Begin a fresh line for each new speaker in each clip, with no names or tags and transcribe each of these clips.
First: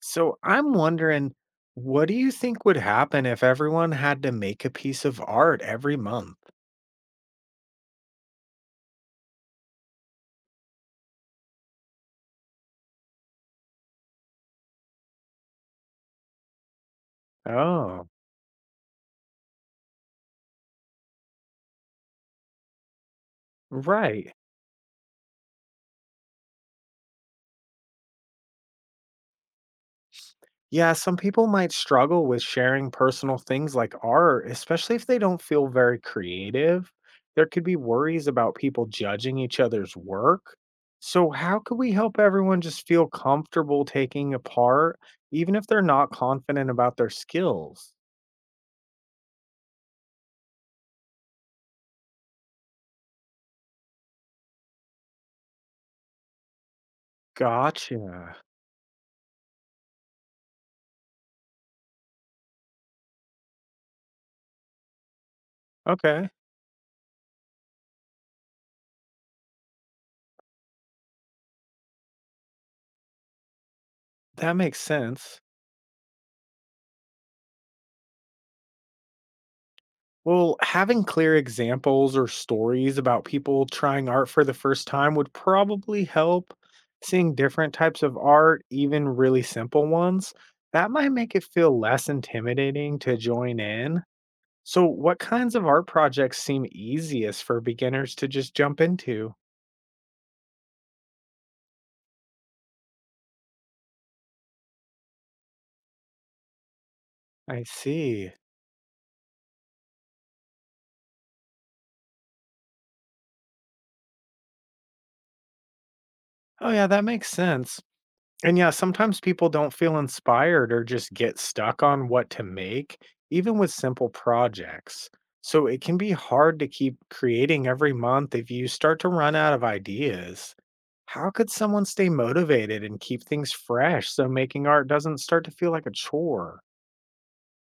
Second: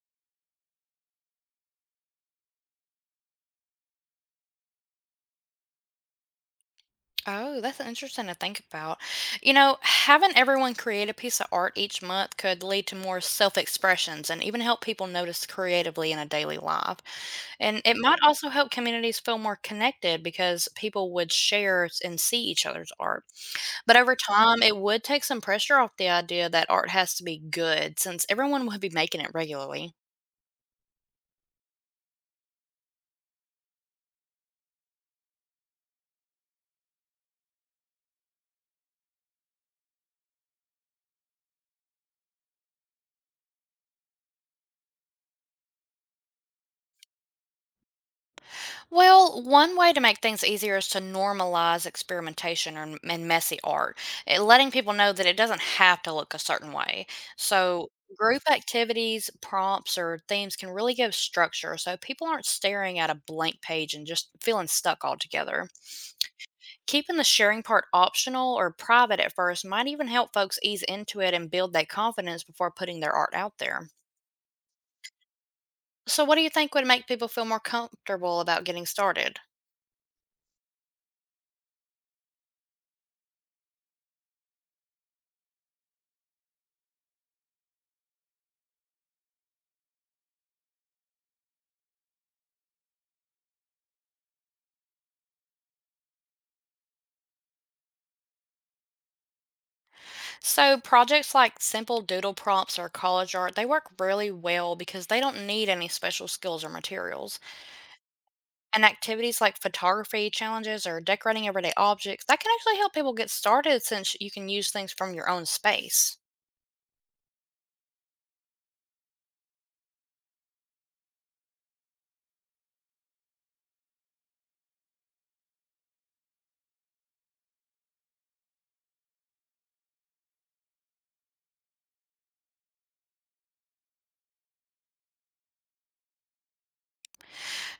So I'm wondering, what do you think would happen if everyone had to make a piece of art every month?
Oh, that's interesting to think about. Having everyone create a piece of art each month could lead to more self expressions and even help people notice creatively in a daily life. And it
Oh,
might also help communities feel more connected because people would and see each other's art. But over
right.
time, it would take some pressure off the idea that art has to be good since everyone would be making it regularly.
Yeah, some people might struggle with sharing personal things like art, especially if they don't feel very creative. There could be worries about people judging each other's work. So, how could we help everyone just feel comfortable taking a part, even if they're not confident about their skills?
Well, one way to make things easier is to normalize experimentation and messy art, letting people know that it doesn't have to look a certain way. So,
Gotcha.
group activities, prompts, or themes can really give structure so people aren't staring at a blank page and just feeling stuck altogether.
Okay,
Keeping the sharing part optional or private at first might even help folks ease into it and build that confidence before putting their art out there.
that makes sense.
So, what do you think would make people feel more comfortable about getting started?
Well, having clear examples or stories about people trying art for the first time would probably help. Seeing different types of art, even really simple ones, that might make it feel less intimidating to join in. So, what kinds of art projects seem easiest for beginners to just jump into?
So projects like simple doodle prompts or college art, they work really well because they don't need any special skills or materials.
I see.
And activities like photography challenges or decorating everyday objects, that can actually help people get started since you can use things from your own space.
Oh, yeah, that makes sense. And yeah, sometimes people don't feel inspired or just get stuck on what to make, even with simple projects. So it can be hard to keep creating every month if you start to run out of ideas. How could someone stay motivated and keep things fresh so making art doesn't start to feel like a chore?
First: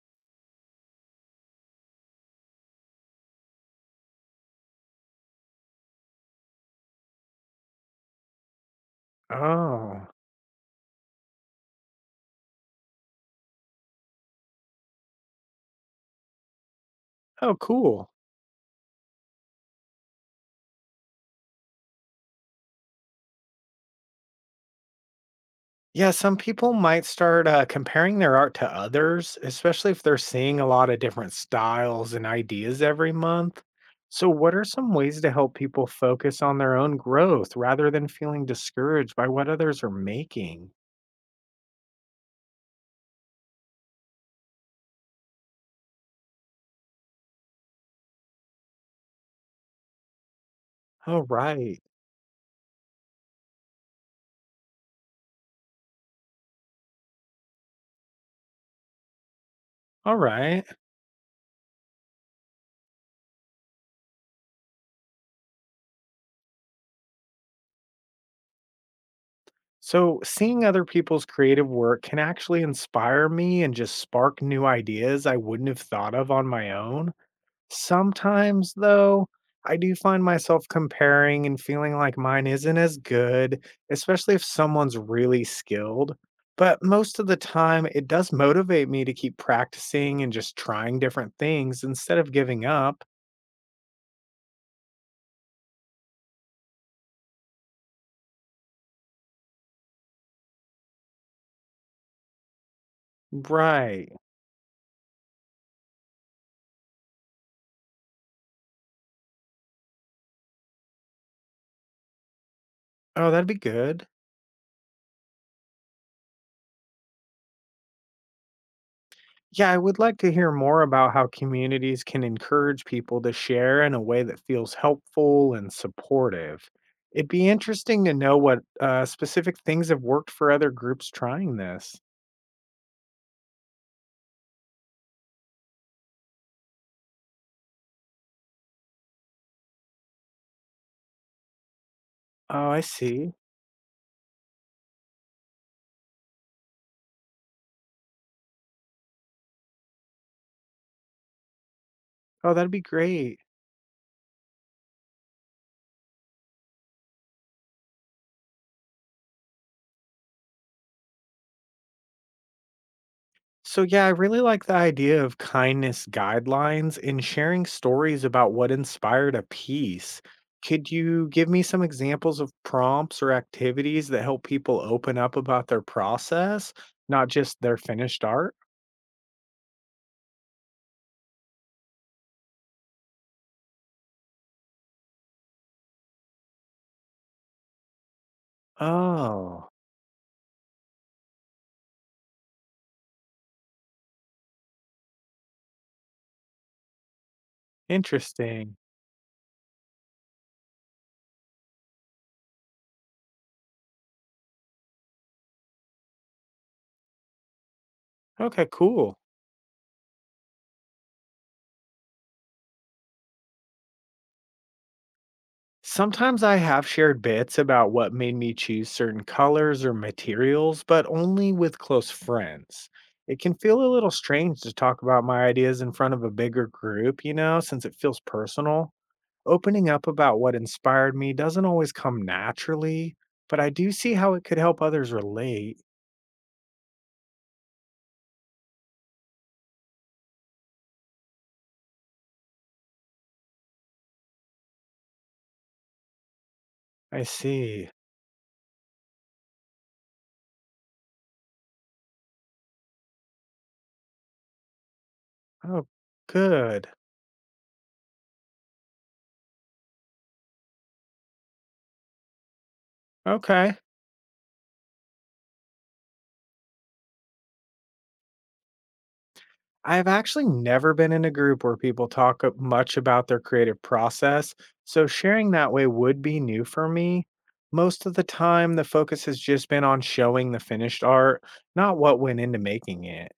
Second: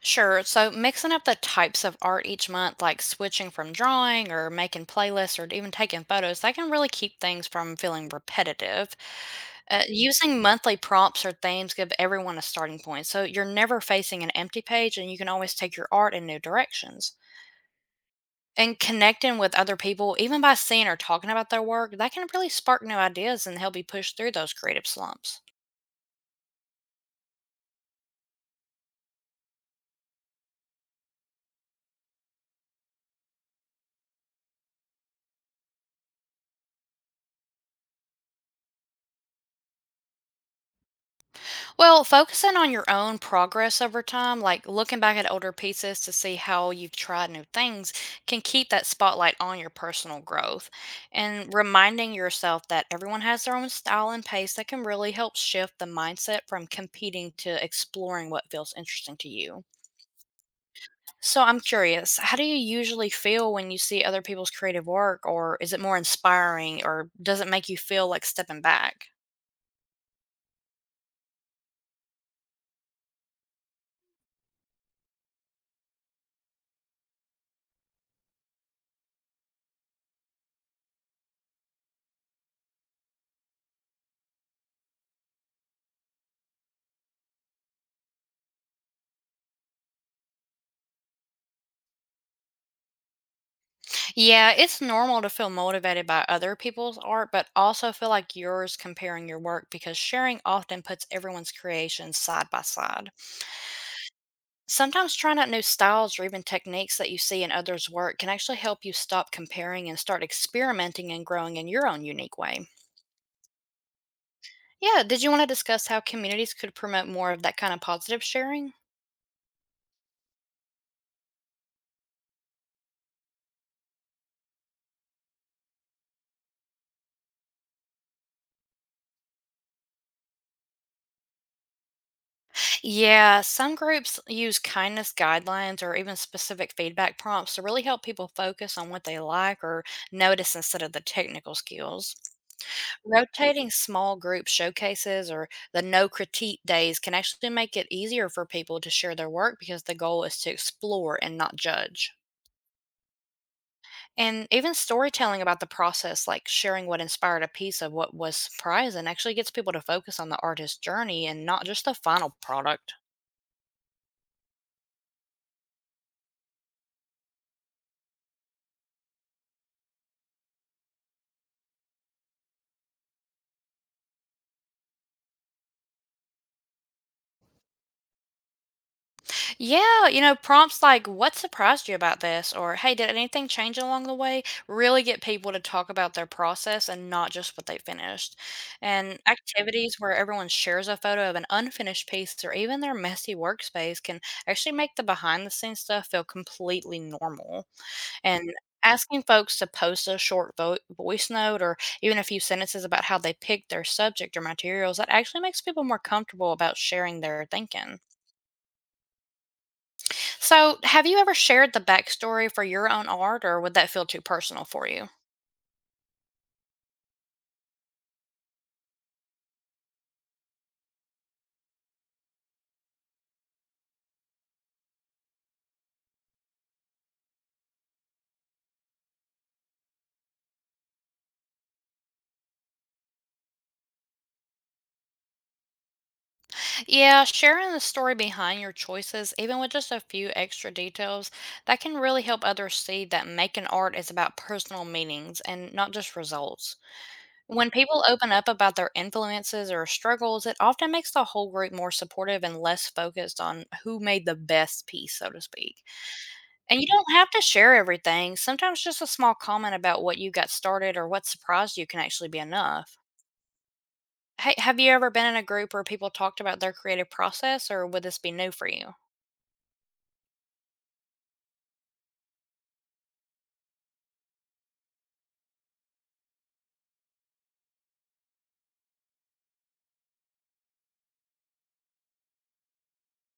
Sure. So mixing up the types of art each month, like switching from drawing or making playlists or even taking photos, that can really keep things from feeling repetitive.
Oh,
Using monthly prompts or themes give everyone a starting point. So you're never facing an empty page and you can always take your art in new directions.
oh, cool.
And connecting with other people, even by seeing or talking about their work, that can really spark new ideas and help you push through those creative slumps.
Yeah, some people might start comparing their art to others, especially if they're seeing a lot of different styles and ideas every month. So, what are some ways to help people focus on their own growth rather than feeling discouraged by what others are making?
Well, focusing on your own progress over time, like looking back at older pieces to see how you've tried new things, can keep that spotlight on your personal growth.
All
And
right.
reminding yourself that everyone has their own style and pace that can really help shift the mindset from competing to exploring what feels interesting to you.
All right.
So I'm curious, how do you usually feel when you see other people's creative work, or is it more inspiring, or does it make you feel like stepping back?
So, seeing other people's creative work can actually inspire me and just spark new ideas I wouldn't have thought of on my own. Sometimes, though, I do find myself comparing and feeling like mine isn't as good, especially if someone's really skilled. But most of the time, it does motivate me to keep practicing and just trying different things instead of giving up.
Yeah, it's normal to feel motivated by other people's art, but also feel like yours comparing your work because sharing often puts everyone's creations side by side.
Right.
Sometimes trying out new styles or even techniques that you see in others' work can actually help you stop comparing and start experimenting and growing in your own unique way.
Oh, that'd be good.
Yeah, did you want to discuss how communities could promote more of that kind of positive sharing?
Yeah, I would like to hear more about how communities can encourage people to share in a way that feels helpful and supportive. It'd be interesting to know what specific things have worked for other groups trying this.
Yeah, some groups use kindness guidelines or even specific feedback prompts to really help people focus on what they like or notice instead of the technical skills.
Oh, I see.
Rotating small group showcases or the no critique days can actually make it easier for people to share their work because the goal is to explore and not judge.
Oh, that'd be great.
And even storytelling about the process, like sharing what inspired a piece of what was surprising, actually gets people to focus on the artist's journey and not just the final product.
So, yeah, I really like the idea of kindness guidelines and sharing stories about what inspired a piece. Could you give me some examples of prompts or activities that help people open up about their process, not just their finished art?
Yeah, prompts like what surprised you about this or hey, did anything change along the way really get people to talk about their process and not just what they finished. And
Oh,
activities where everyone shares a photo of an unfinished piece or even their messy workspace can actually make the behind the scenes stuff feel completely normal. And
interesting.
asking folks to post a short voice note or even a few sentences about how they picked their subject or materials that actually makes people more comfortable about sharing their thinking.
Okay, cool.
So, have you ever shared the backstory for your own art, or would that feel too personal for you?
Sometimes I have shared bits about what made me choose certain colors or materials, but only with close friends. It can feel a little strange to talk about my ideas in front of a bigger group, you know, since it feels personal. Opening up about what inspired me doesn't always come naturally, but I do see how it could help others relate.
Yeah, sharing the story behind your choices, even with just a few extra details, that can really help others see that making art is about personal meanings and not just results.
I
When
see.
people open up about their influences or struggles, it often makes the whole group more supportive and less focused on who made the best piece, so to speak.
Oh,
And you
good.
don't have to share everything. Sometimes just a small comment about what you got started or what surprised you can actually be enough.
Okay.
Hey, have you ever been in a group where people talked about their creative process, or would this be new for you?
I've actually never been in a group where people talk much about their creative process, so sharing that way would be new for me. Most of the time, the focus has just been on showing the finished art, not what went into making it.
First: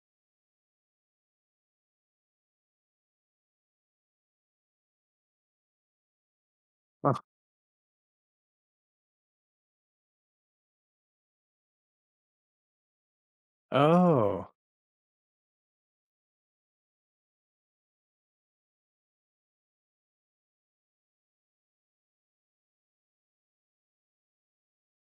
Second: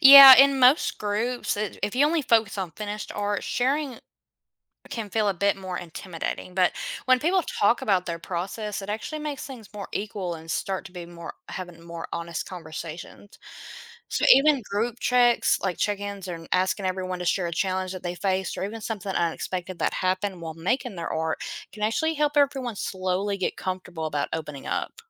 Yeah, in most groups, if you only focus on finished art, sharing can feel a bit more intimidating. But
Huh.
when people talk about their process, it actually makes things more equal and start to be more having more honest conversations. So
Oh.
even group checks, like check-ins and asking everyone to share a challenge that they faced or even something unexpected that happened while making their art can actually help everyone slowly get comfortable about opening up.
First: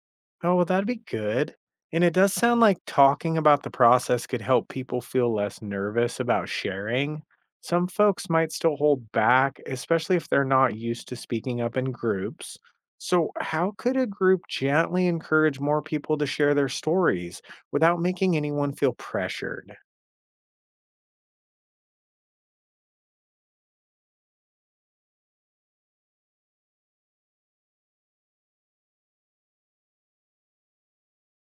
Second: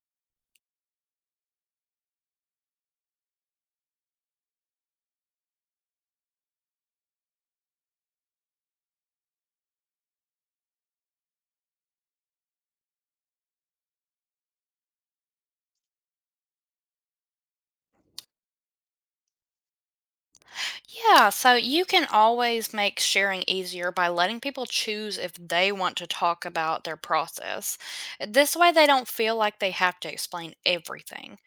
Oh, well, that'd be good. And it does sound like talking about the process could help people feel less nervous about sharing. Some folks might still hold back, especially if they're not used to speaking up in groups. So, how could a group gently encourage more people to share their stories without making anyone feel pressured?
Yeah, so you can always make sharing easier by letting people choose if they want to talk about their process. This way, they don't feel like they have to explain everything.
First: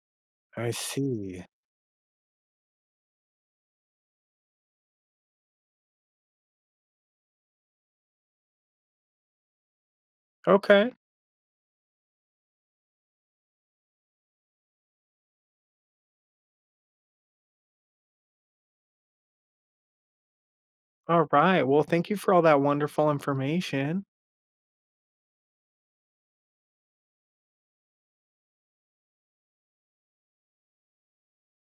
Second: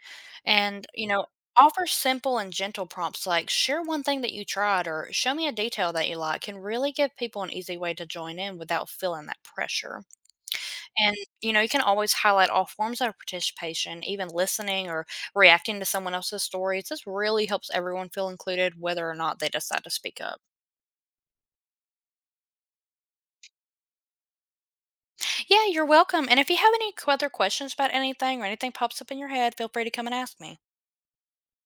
I
And
see.
offer simple and gentle prompts like share one thing that you tried or show me a detail that you like can really give people an easy way to join in without feeling that pressure.
Okay.
And you can always highlight all forms of participation, even listening or reacting to someone else's stories. This really helps everyone feel included, whether or not they decide to speak up.
All right. Well, thank you for all that wonderful information.
Yeah, you're welcome. And if you have any other questions about anything or anything pops up in your head, feel free to come and ask me.